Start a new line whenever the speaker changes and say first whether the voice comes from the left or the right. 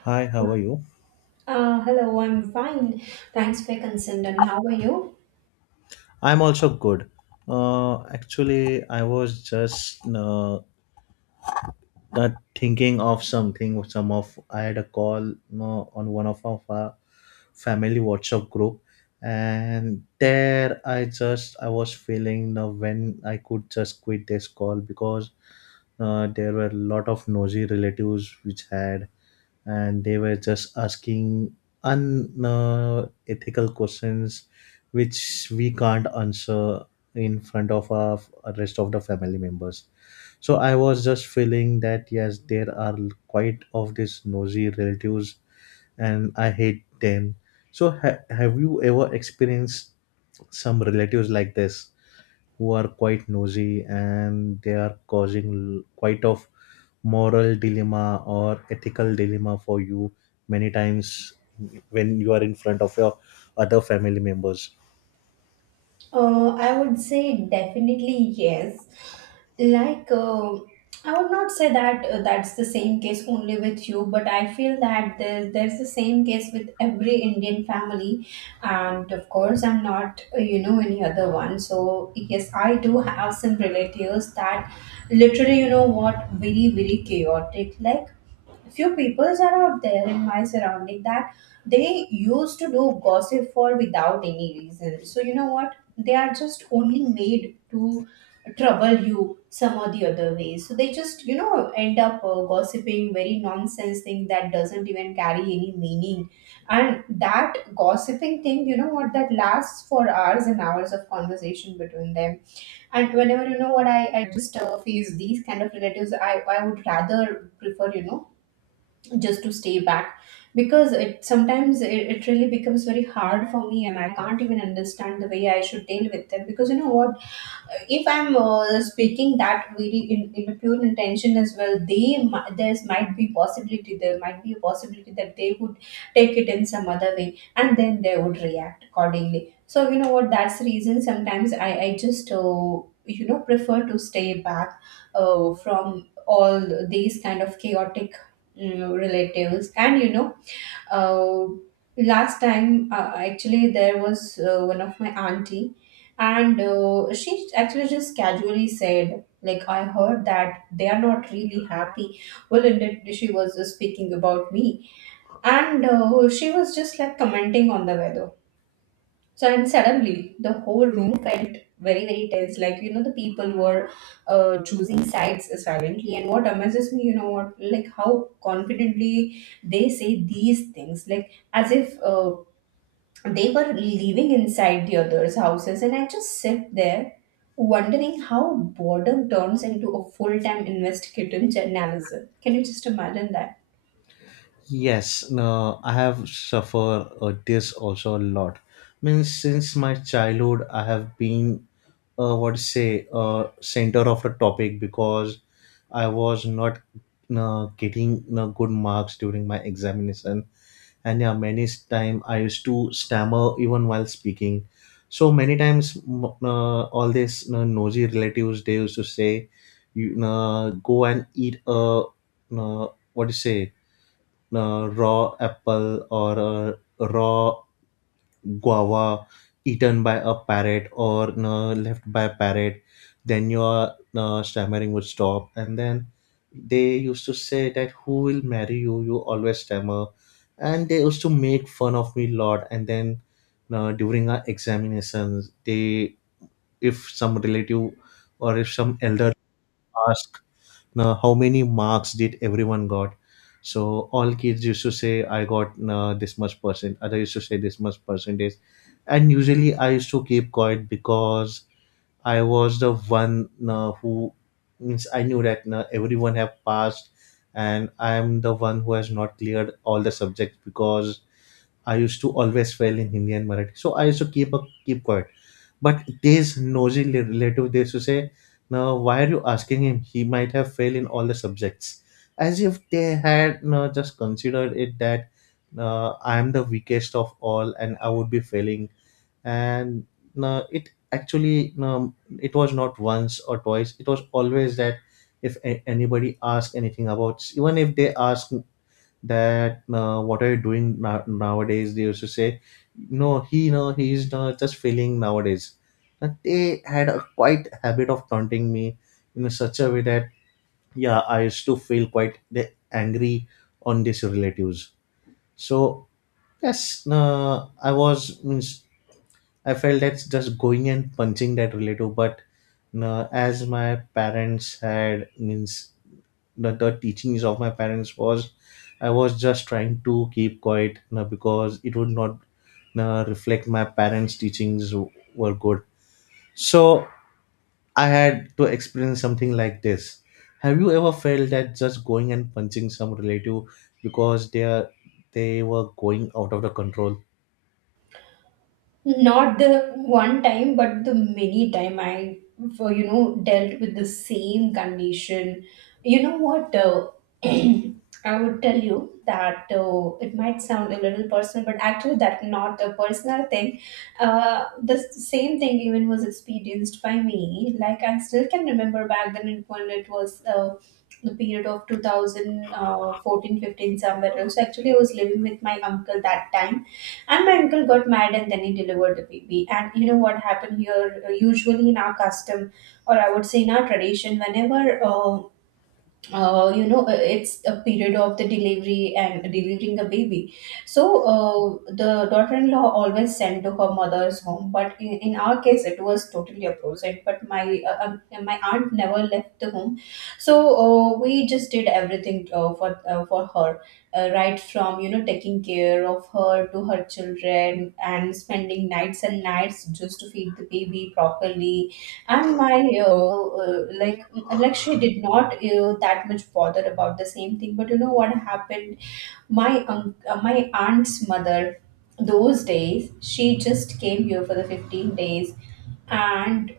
left: Hi, how are you?
right: Hello, I'm fine. Thanks for concern. And how are you?
left: I'm also good. Actually, I was just not thinking of something. Some of I had a call on one of our family WhatsApp group, and there I was feeling when I could just quit this call because there were a lot of nosy relatives which had and they were just asking unethical questions which we can't answer in front of our rest of the family members. So I was just feeling that, yes, there are quite of these nosy relatives and I hate them. So have you ever experienced some relatives like this who are quite nosy and they are causing quite of moral dilemma or ethical dilemma for you many times when you are in front of your other family members?
right: I would say definitely yes. Like, I would not say that that's the same case only with you, but I feel that there's the same case with every Indian family. And of course, I'm not, any other one. So, yes, I do have some relatives that literally, you know what, very, very chaotic. Like, few peoples are out there in my surrounding that they used to do gossip for without any reason. So you know what, they are just only made to trouble you some or the other way. So they just, you know, end up gossiping very nonsense thing that doesn't even carry any meaning. And that gossiping thing, you know what, that lasts for hours and hours of conversation between them. And whenever you know what, I just face these kind of relatives, I would rather prefer, you know, just to stay back. Because it sometimes it really becomes very hard for me and I can't even understand the way I should deal with them. Because you know what, if I'm speaking that very in a pure intention as well, they there might be a possibility that they would take it in some other way and then they would react accordingly. So you know what? That's the reason sometimes I just you know prefer to stay back from all these kind of chaotic relatives. And you know, uh, last time actually there was one of my auntie. And she actually just casually said, like, I heard that they are not really happy. Well, indeed she was just speaking about me. And she was just like commenting on the weather. So and suddenly the whole room felt very, very tense. Like, you know, the people were choosing sides silently. And what amazes me, you know what, like how confidently they say these things, like as if they were living inside the others' houses. And I just sit there wondering how boredom turns into a full time investigative journalism. Can you just imagine that?
left: Yes. No, I have suffered this also a lot. Means, since my childhood I have been, what to say center of the topic, because I was not getting good marks during my examination. And yeah, many time I used to stammer even while speaking. So many times all these, you know, nosy relatives, they used to say, "You, go and eat a, uh, what do you say raw apple or a raw guava eaten by a parrot, or you left by a parrot, then your you stammering would stop." And then they used to say that, "Who will marry you? You always stammer." And they used to make fun of me a lot. And then during our examinations, they, if some relative or if some elder asked how many marks did everyone got, so all kids used to say, "I got this much percent," other used to say, "this much percentage." And usually I used to keep quiet, because I was the one who, means, I knew that everyone have passed and I am the one who has not cleared all the subjects, because I used to always fail in Hindi and Marathi. So I used to keep quiet. But this nosy relative, they used to say, "No, why are you asking him? He might have failed in all the subjects." As if they had no just considered it that I am the weakest of all and I would be failing. And no, it actually, no, it was not once or twice. It was always that if anybody asked anything about, even if they asked that what are you doing nowadays, they used to say, "No, he, no, he's not just feeling nowadays." But they had a quite habit of taunting me in such a way that, yeah, I used to feel quite angry on these relatives. So yes, I was, means, I felt that's just going and punching that relative, but no, as my parents had, means, the teachings of my parents was, I was just trying to keep quiet, you know, because it would not reflect my parents teachings were good. So I had to experience something like this. Have you ever felt that just going and punching some relative because they are, they were going out of the control?
right: Not the one time but the many time I for, you know, dealt with the same condition. You know what, I would tell you that it might sound a little personal but actually that not a personal thing. The same thing even was experienced by me. Like, I still can remember back then, when it was the period of two thousand fourteen, fifteen somewhere else. Actually I was living with my uncle that time. And my uncle got mad and then he delivered the baby. And you know what happened here? Usually in our custom, or I would say in our tradition, whenever it's a period of the delivery and delivering a baby. So the daughter-in-law always sent to her mother's home, but in our case, it was totally opposite. But my my aunt never left the home. So we just did everything for her, right from, you know, taking care of her to her children and spending nights and nights just to feed the baby properly. And my like and, like she did not you that much bother about the same thing. But you know what happened, my my aunt's mother, those days she just came here for the 15 days. And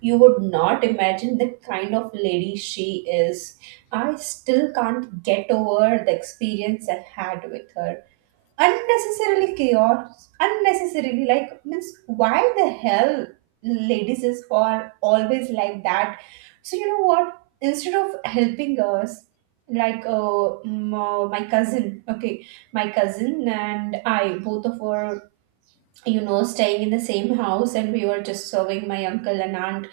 right: you would not imagine the kind of lady she is. I still can't get over the experience I had with her. Unnecessarily chaos, unnecessarily, like, means why the hell ladies is are always like that. So you know what, instead of helping us, like, my cousin, okay, my cousin and I both of our, you know, staying in the same house and we were just serving my uncle and aunt.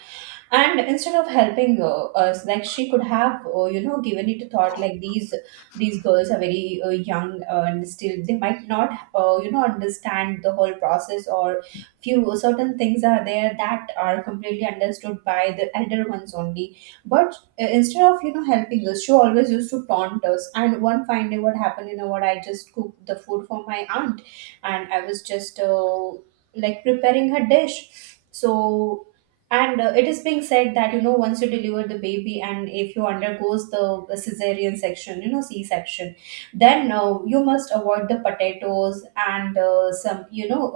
right: And instead of helping us, like, she could have, you know, given it a thought, like, these girls are very young and still they might not, you know, understand the whole process. Or few certain things are there that are completely understood by the elder ones only. But instead of, you know, helping us, she always used to taunt us. And one fine day what happened, you know what, I just cooked the food for my aunt. And I was just like preparing her dish. So and it is being said that, you know, once you deliver the baby and if you undergoes the cesarean section, you know, C-section, then you must avoid the potatoes and some, you know,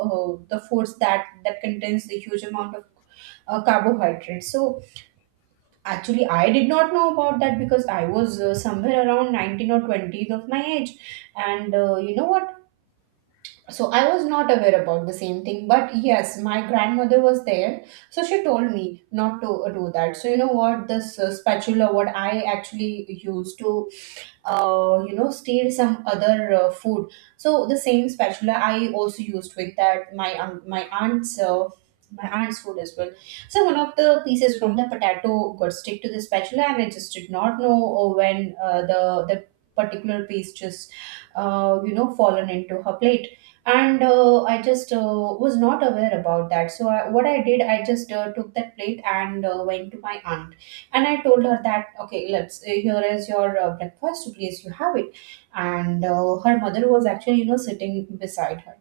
right: the foods that contains the huge amount of carbohydrates. So actually, I did not know about that because I was somewhere around 19 or 20 of my age. And you know what? So I was not aware about the same thing but yes my grandmother was there. So she told me not to do that. So you know what, this spatula what I actually used to you know steal some other food. So the same spatula I also used with that my aunt's food as well. So one of the pieces from the potato got stick to the spatula and I just did not know when the particular piece just you know fallen into her plate. And I just was not aware about that. So I, what I did, I just took that plate and went to my aunt. And I told her that, okay, let's, here is your breakfast, please, you have it. And her mother was actually, you know, sitting beside her.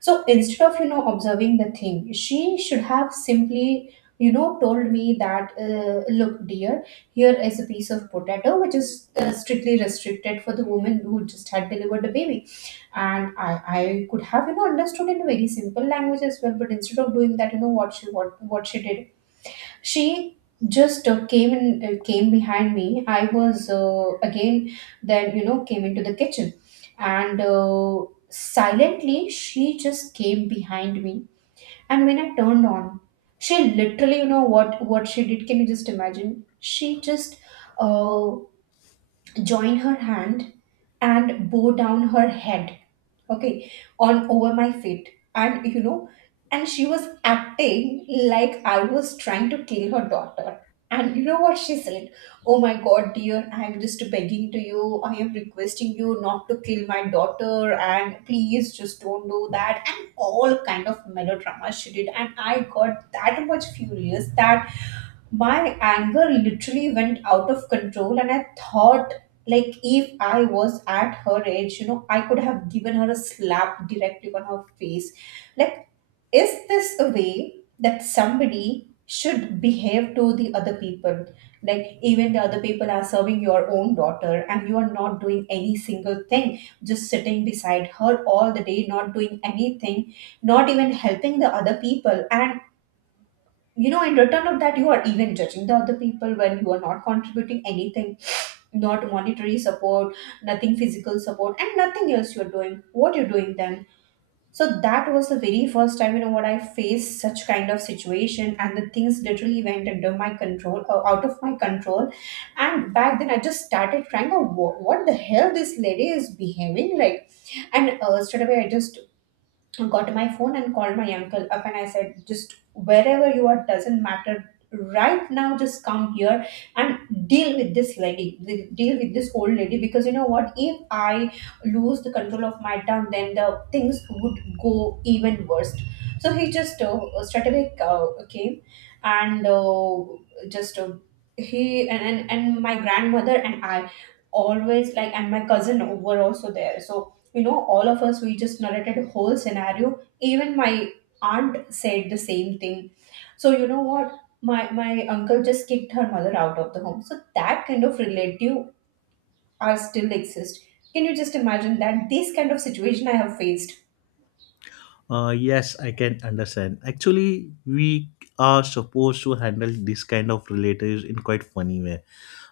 right: So instead of, you know, observing the thing, she should have simply, you know, told me that, look, dear, here is a piece of potato, which is strictly restricted for the woman who just had delivered the baby. And I could have, you know, understood in very simple language as well. But instead of doing that, you know, what she did, she just came behind me. I was again then, you know, came into the kitchen. And silently she just came behind me. And when I turned on, she literally, you know what she did, can you just imagine, she just uh, joined her hand and bow down her head, okay, on over my feet. And you know, and she was acting like I was trying to kill her daughter. And you know what she said, oh my god, dear, I am just begging to you, I am requesting you not to kill my daughter and please just don't do that. And all kind of melodrama she did. And I got that much furious that my anger literally went out of control. And I thought, like, if I was at her age, you know, I could have given her a slap directly on her face. Like, is this a way that somebody should behave to the other people? Like, even the other people are serving your own daughter and you are not doing any single thing, just sitting beside her all the day, not doing anything, not even helping the other people. And you know, in return of that you are even judging the other people when you are not contributing anything, not monetary support, nothing physical support and nothing else. You're doing what you're doing then. So that was the very first time, you know what, I faced such kind of situation. And the things literally went under my control, out of my control. And back then I just started crying. Oh, what the hell this lady is behaving like. And straight away I just got my phone and called my uncle up. And I said, just wherever you are doesn't matter. Right now, just come here and deal with this lady, deal with this old lady. Because you know what? If I lose the control of my tongue, then the things would go even worse. So he just straight away came. And just he and my grandmother and I always, like, and my cousin were also there. So you know, all of us, we just narrated a whole scenario, even my aunt said the same thing. So you know what, my uncle just kicked her mother out of the home. So that kind of relative are still exist. Can you just imagine that this kind of situation I have faced?
left: Yes, I can understand. Actually, we are supposed to handle this kind of relatives in quite funny way.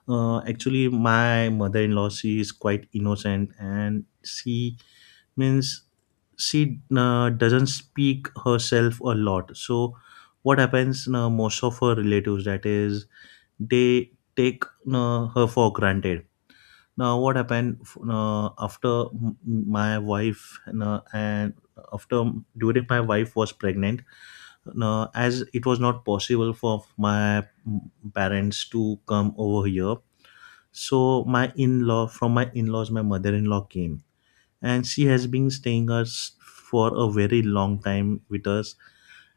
left: Actually, my mother-in-law, she is quite innocent and she, means, she doesn't speak herself a lot. So what happens, most of her relatives, that is, they take her for granted. Now what happened, after my wife and after during my wife was pregnant, as it was not possible for my parents to come over here, so my in-law, from my in-laws, my mother-in-law came, and she has been staying us for a very long time with us.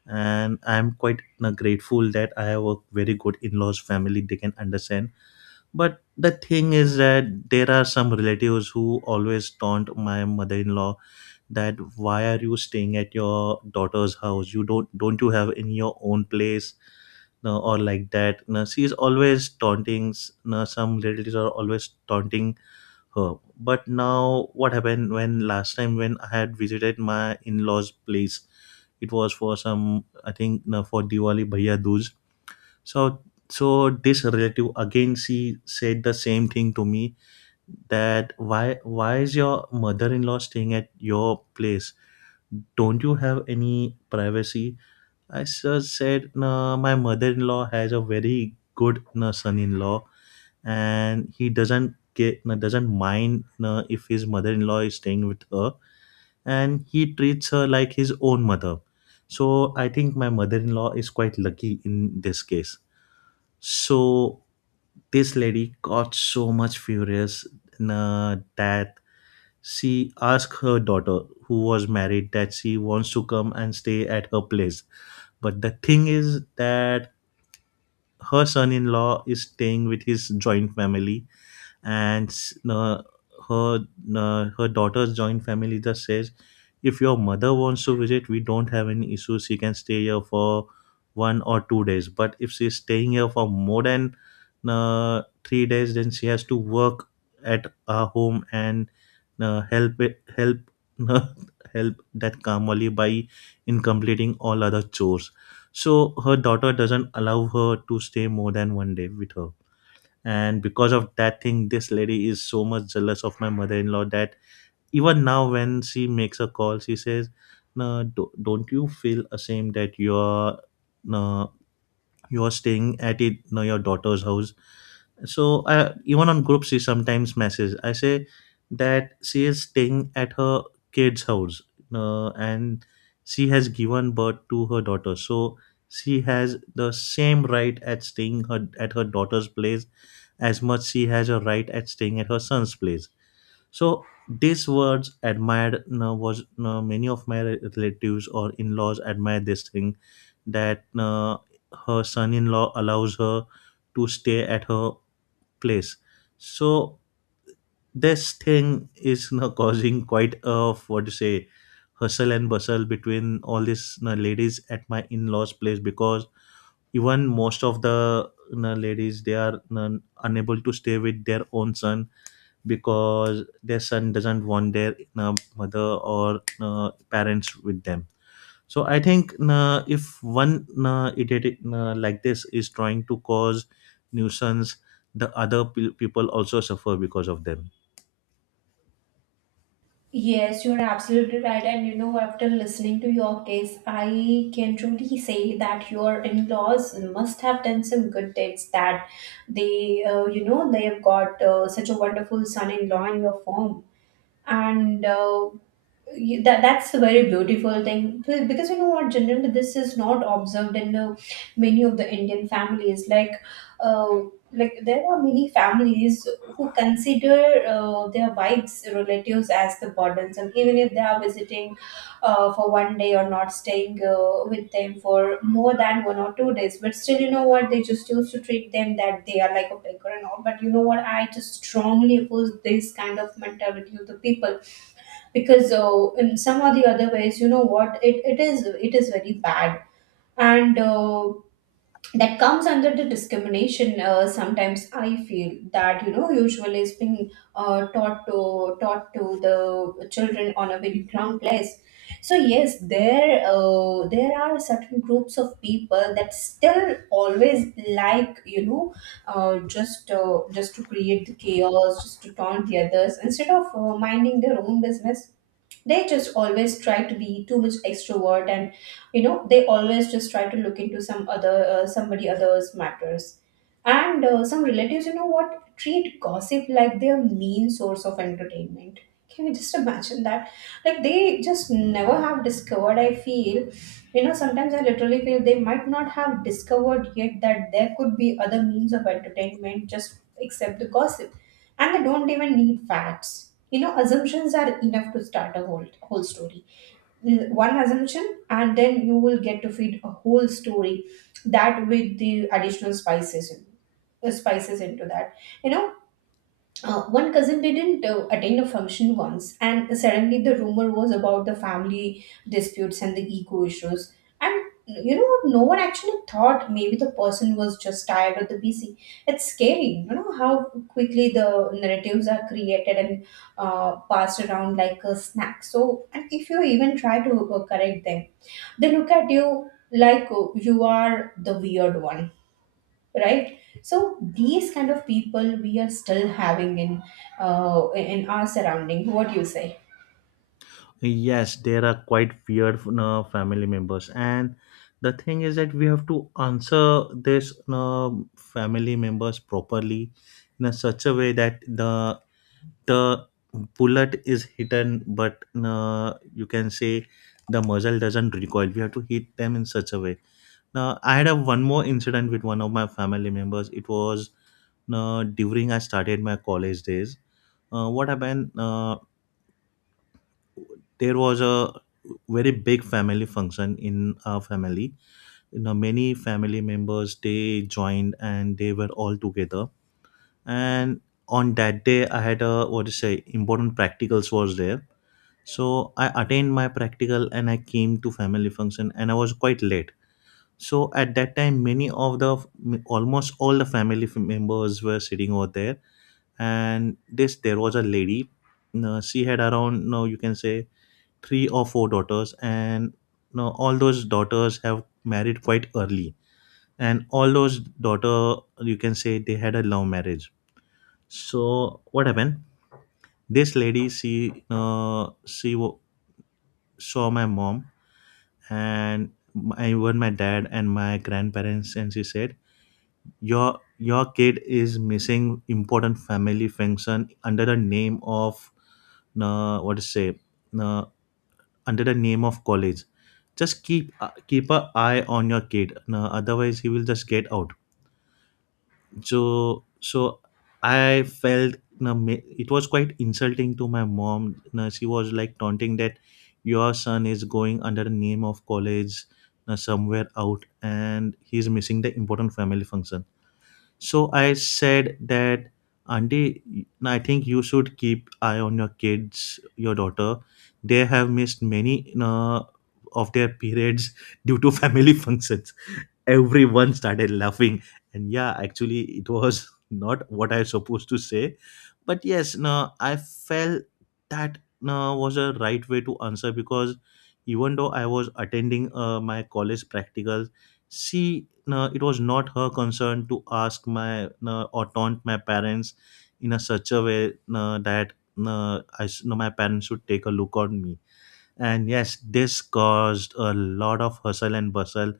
left: And I'm quite grateful that I have a very good in-laws family. They can understand. But the thing is that there are some relatives who always taunt my mother-in-law that, "Why are you staying at your daughter's house? You don't you have in your own place?" No, or like that. No, she is always taunting. No, some relatives are always taunting herb. But now, what happened, when last time when I had visited my in-laws' place, it was for some, I think, no, for Diwali Bhaiya Dooj. So so this relative again she said the same thing to me, that, Why is your mother-in-law staying at your place? Don't you have any privacy?" I just said, "No, my mother-in-law has a very good, no, son-in-law, and he doesn't get, doesn't mind if his mother-in-law is staying with her, and he treats her like his own mother. So I think my mother-in-law is quite lucky in this case." So this lady got so much furious that she asked her daughter who was married that she wants to come and stay at her place. But the thing is that her son-in-law is staying with his joint family, and uh, her her daughter's joint family just says, "If your mother wants to visit, we don't have any issues. She can stay here for 1 or 2 days, but if she's staying here for more than 3 days, then she has to work at our home and help help that Kamali by in completing all other chores." So her daughter doesn't allow her to stay more than 1 day with her. And because of that thing, this lady is so much jealous of my mother-in-law that even now when she makes a call she says, "No, don't you feel ashamed that you're, no, you're staying at it, no, your daughter's house." So I, even on group she sometimes messages, I say that she is staying at her kid's house, and she has given birth to her daughter, so she has the same right at staying her, at her daughter's place as much she has a right at staying at her son's place. So these words admired, was many of my relatives or in-laws admire this thing that her son-in-law allows her to stay at her place. So this thing is, you know, causing quite a, what to say, hustle and bustle between all these, you know, ladies at my in-laws place, because even most of the, you know, ladies, they are, you know, unable to stay with their own son, because their son doesn't want their, you know, mother or, you know, parents with them. So I think, you know, if one, you know, idiot, you know, like this is trying to cause nuisance, the other people also suffer because of them.
right: Yes, you're absolutely right. And you know, after listening to your case, I can truly say that your in laws must have done some good deeds that they have got such a wonderful son in law in your firm. And you- that that's a very beautiful thing. Because you know what, generally this is not observed in many of the indian families, uh, like there are many families who consider their wives relatives as the burdens. And even if they are visiting for one day, or not staying with them for more than one or two days, but still you know what, they just used to treat them that they are like a beggar and all. But you know what, I just strongly oppose this kind of mentality of the people, because in some or the other ways, you know what, it is very bad. And that comes under the discrimination. Sometimes I feel that, you know, usually is being uh, taught to taught to the children on a very ground place. So yes, there are certain groups of people that still always, like, you know, just to create the chaos, just to taunt the others instead of minding their own business. They just always try to be too much extrovert, and you know, they always just try to look into some other somebody other's matters. And some relatives, you know what, treat gossip like their main source of entertainment. Can you just imagine that? Like, they just never have discovered, I feel. You know, sometimes I literally feel they might not have discovered yet that there could be other means of entertainment, just except the gossip. And they don't even need facts. You know, assumptions are enough to start a whole story. Mm, one assumption and then you will get to feed a whole story, that with the additional spices into that, you know, one cousin didn't attend a function once, and suddenly the rumor was about the family disputes and the ego issues. And you know what? No one actually thought maybe the person was just tired or the busy. It's scary, you know, how quickly the narratives are created and passed around like a snack. So, and if you even try to correct them, they look at you like you are the weird one. Right, so these kind of people we are still having in our surrounding, what do you say?
left: Yes, there are quite weird family members, and the thing is that we have to answer this family members properly in a such a way that the bullet is hidden, but you can say the muzzle doesn't recoil. We have to hit them in such a way. Now, I had a one more incident with one of my family members. It was during I started my college days. What happened? There was a very big family function in our family, you know, many family members they joined and they were all together. And on that day I had a, what to say, important practicals was there. So I attained my practical and I came to family function and I was quite late. So at that time many of the, almost all the family members were sitting over there. And this there was a lady, you know, she had around, no, you can say, three or four daughters, and, you know, all those daughters have married quite early, and all those daughter you can say they had a love marriage. So what happened, this lady she saw my mom and my, even my dad and my grandparents, and she said, Your kid is missing important family function under the name of, what to say uh." under the name of college. Just keep, keep a eye on your kid, no, otherwise he will just get out." So I felt, no, it was quite insulting to my mom. No, she was like taunting that, "Your son is going under the name of college, no, somewhere out and he's missing the important family function." So I said that, "Auntie, I think you should keep eye on your kids, your daughter. They have missed many of their periods due to family functions. Everyone started laughing, and yeah, actually it was not what I was supposed to say, but yes, no, I felt that no was a right way to answer, because even though I was attending my college practicals, she, no, it was not her concern to ask my, no, or taunt my parents in a such a way, no, that, no, my parents should take a look on me. And yes, this caused a lot of hustle and bustle.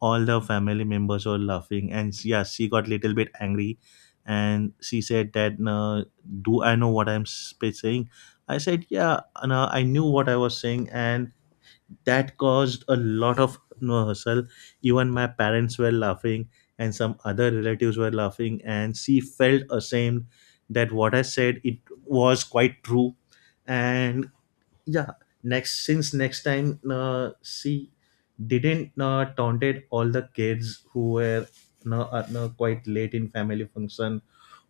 left: All the family members were laughing, and yeah, she got little bit angry, and she said that, "No, do I know what I'm saying?" I said, "Yeah, no, I knew what I was saying," and that caused a lot of no hustle. Even my parents were laughing, and some other relatives were laughing, and she felt ashamed that what I said it was quite true, and yeah, next time she didn't taunted all the kids who were no, quite late in family function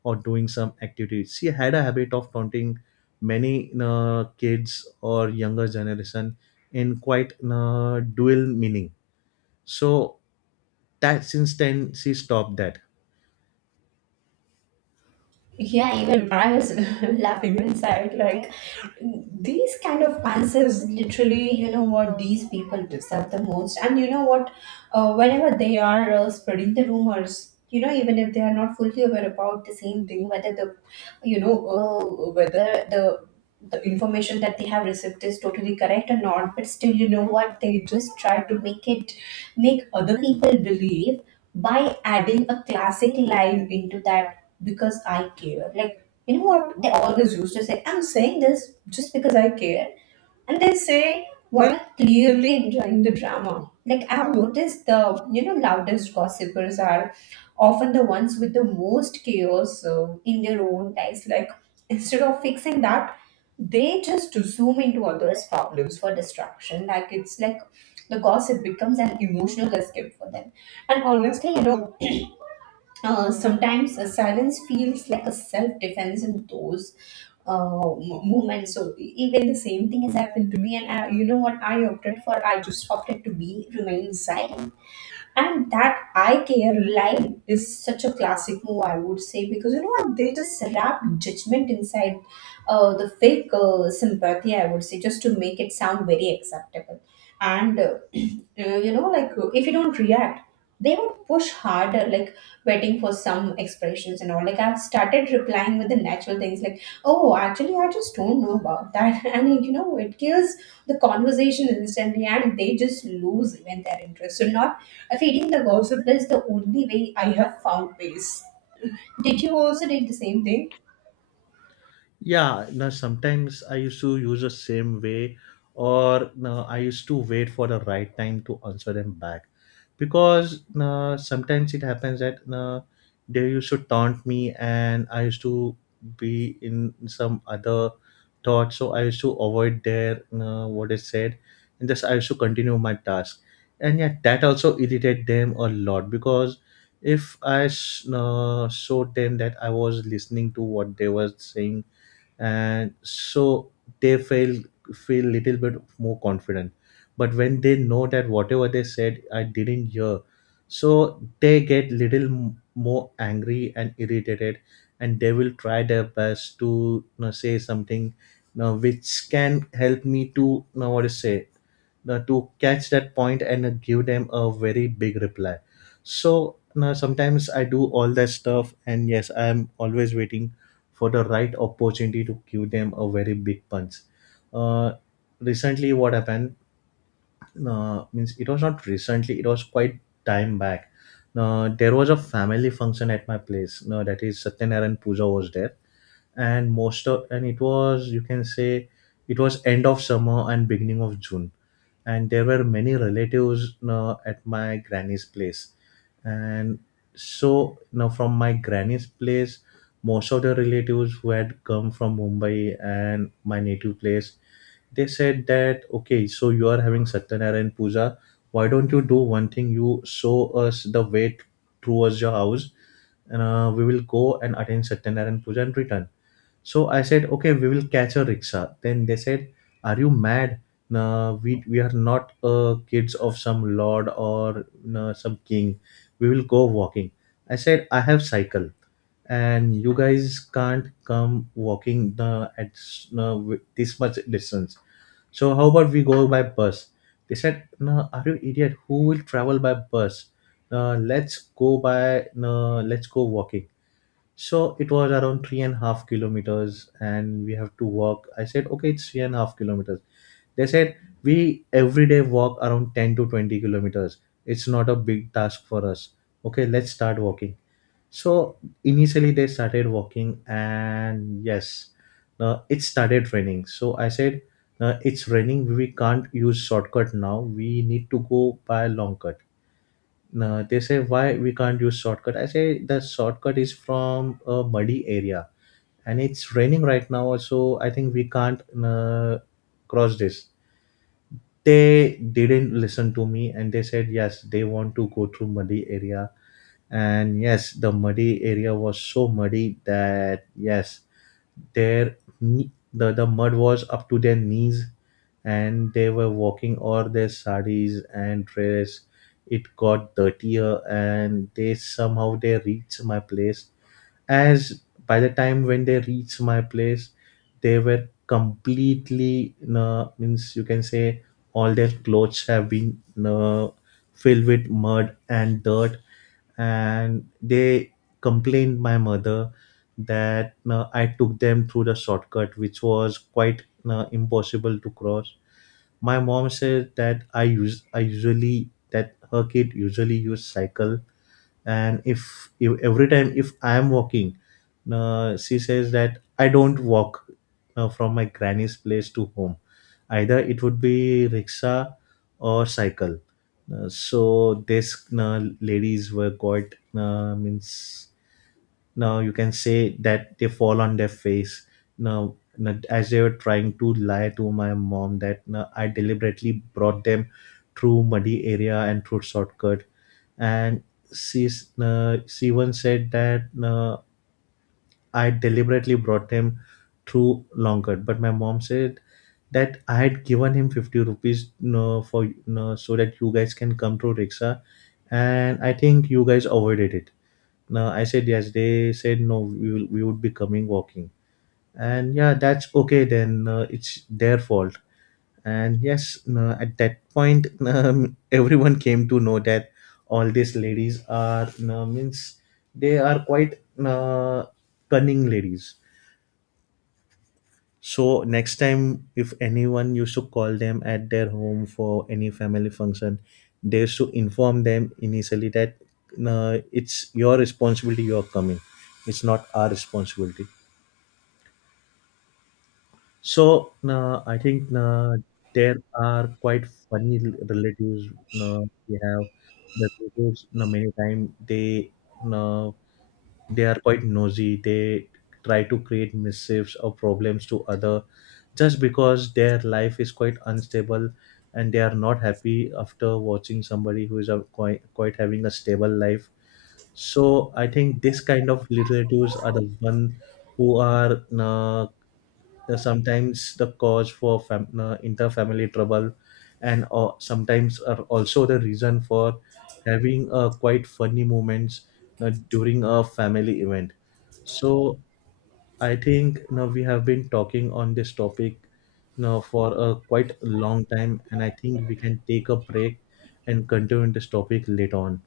left: or doing some activities. She had a habit of taunting many kids or younger generation in quite dual meaning, so that since then she stopped that.
right: Yeah, even I was laughing inside. Like, these kind of answers, literally, you know what, these people deserve the most. And you know what, whenever they are spreading the rumors, you know, even if they are not fully aware about the same thing, whether the, you know, whether the information that they have received is totally correct or not, but still, you know what, they just try to make other people believe by adding a classic line into that, because I care. Like, you know what? They always used to say, I'm saying this just because I care. And they say, we clearly enjoying the drama. Like, I've noticed the, you know, loudest gossipers are often the ones with the most chaos in their own lives. Like, instead of fixing that, they just zoom into others' problems for distraction. Like, it's like the gossip becomes an emotional escape for them. And honestly, you know, sometimes a silence feels like a self-defense in those moments. So even the same thing has happened to me, and I, you know what? I opted for. I just opted to be remain silent. And that I care line is such a classic move, I would say, because you know what, they just wrap judgment inside the fake sympathy, I would say, just to make it sound very acceptable. And you know, like, if you don't react, they would push harder, like waiting for some expressions and all. Like, I've started replying with the natural things, like, "Oh, actually, I just don't know about that," and you know, it kills the conversation instantly and they just lose even their interest. So not feeding the gossip is the only way I have found peace. Did you also did the same thing?
left: Yeah, now sometimes I used to use the same way, or now I used to wait for the right time to answer them back, because now sometimes it happens that now they used to taunt me, and I used to be in some other thought, so I used to avoid their now what is said, and thus I used to continue my task, and yeah, that also irritate them a lot, because if now showed them that I was listening to what they were saying and so they feel feel little bit more confident. But when they know that whatever they said I didn't hear, so they get little more angry and irritated, and they will try their best to, you know, say something, you know, which can help me to, you know, what to say, to catch that point and give them a very big reply. So now sometimes I do all that stuff, and yes, I am always waiting for the right opportunity to give them a very big punch. uh, Recently what happened, means it was not recently, it was quite time back. There was a family function at my place, no, that is Satyanarayan puja was there, and most of, and it was, you can say, it was end of summer and beginning of June, and there were many relatives at my granny's place, and so now from my granny's place, most of the relatives who had come from Mumbai and my native place, they said that, okay, so you are having Satyanarayan puja. Why don't you do one thing? You show us the way towards your house, and we will go and attend Satyanarayan Puja and return. So I said, okay, we will catch a rickshaw. Then they said, are you mad? No, we are not kids of some lord or, no, some king. We will go walking. I said, I have cycle, and you guys can't come walking the at s- no, wi- this much distance. So how about we go by bus? They said, no, are you idiot? Who will travel by bus? Let's go by, no, let's go walking. So it was around 3.5 kilometers, and we have to walk. I said, okay, it's 3.5 kilometers. They said, we every day walk around 10 to 20 kilometers. It's not a big task for us. Okay, let's start walking. So initially, they started walking, and yes, it started raining. So I said, it's raining. We can't use shortcut now. We need to go by long cut. They say, why we can't use shortcut? I say, the shortcut is from a muddy area, and it's raining right now, so I think we can't cross this. They didn't listen to me, and they said yes, they want to go through muddy area. And yes, the muddy area was so muddy that yes, their the mud was up to their knees, and they were walking all their saris and dress. It got dirtier, and they somehow they reached my place. As by the time when they reached my place, they were completely means, you can say, all their clothes have been uh, filled with mud and dirt, and they complained my mother that I took them through the shortcut which was quite impossible to cross. My mom said that I usually, that her kid usually use cycle, and if every time if I am walking, she says that I don't walk from my granny's place to home, either it would be rickshaw or cycle. So this ladies were quite means, now you can say that they fall on their face. Now, as they were trying to lie to my mom that, now, I deliberately brought them through muddy area and through shortcut, and she once said that I deliberately brought him through Longkot. But my mom said that I had given him 50 rupees, you know, for, you know, so that you guys can come through Riksha, and I think you guys avoided it. Now I said yes. They said no. We would be coming walking, and yeah, that's okay. Then it's their fault. And yes, no, at that point everyone came to know that all these ladies are, no, means they are quite uh, cunning ladies. So next time if anyone used to call them at their home for any family function, they used to inform them initially that no, it's your responsibility, you're coming, it's not our responsibility. So I think there are quite funny relatives uh, we have. The relatives, many times they, uh, they are quite nosy. They try to create mischiefs or problems to other, just because their life is quite unstable, and they are not happy after watching somebody who is a quite having a stable life. So I think this kind of relatives are the one who are, sometimes the cause for interfamily trouble, and sometimes are also the reason for having quite funny moments during a family event. So I think, you know, we have been talking on this topic, you know, for a quite long time, and I think we can take a break and continue this topic later on.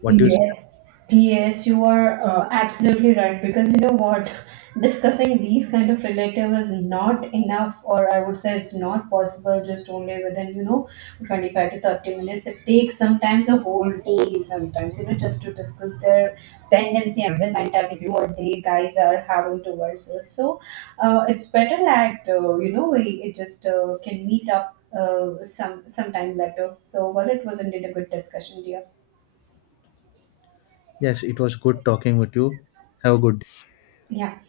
left: What do you say?
right: Yes, yes, you are absolutely right, because you know what, discussing these kind of relative is not enough, or I would say it's not possible just only within, you know, 25 to 30 minutes. It takes sometimes a whole day, sometimes, you know, just to discuss their tendency and the mentality what they guys are having towards us. So, it's better that, you know, we it just can meet up sometime later. So, well, it was indeed a good discussion, dear.
left: Yes, it was good talking with you. Have a good day.
right: Yeah.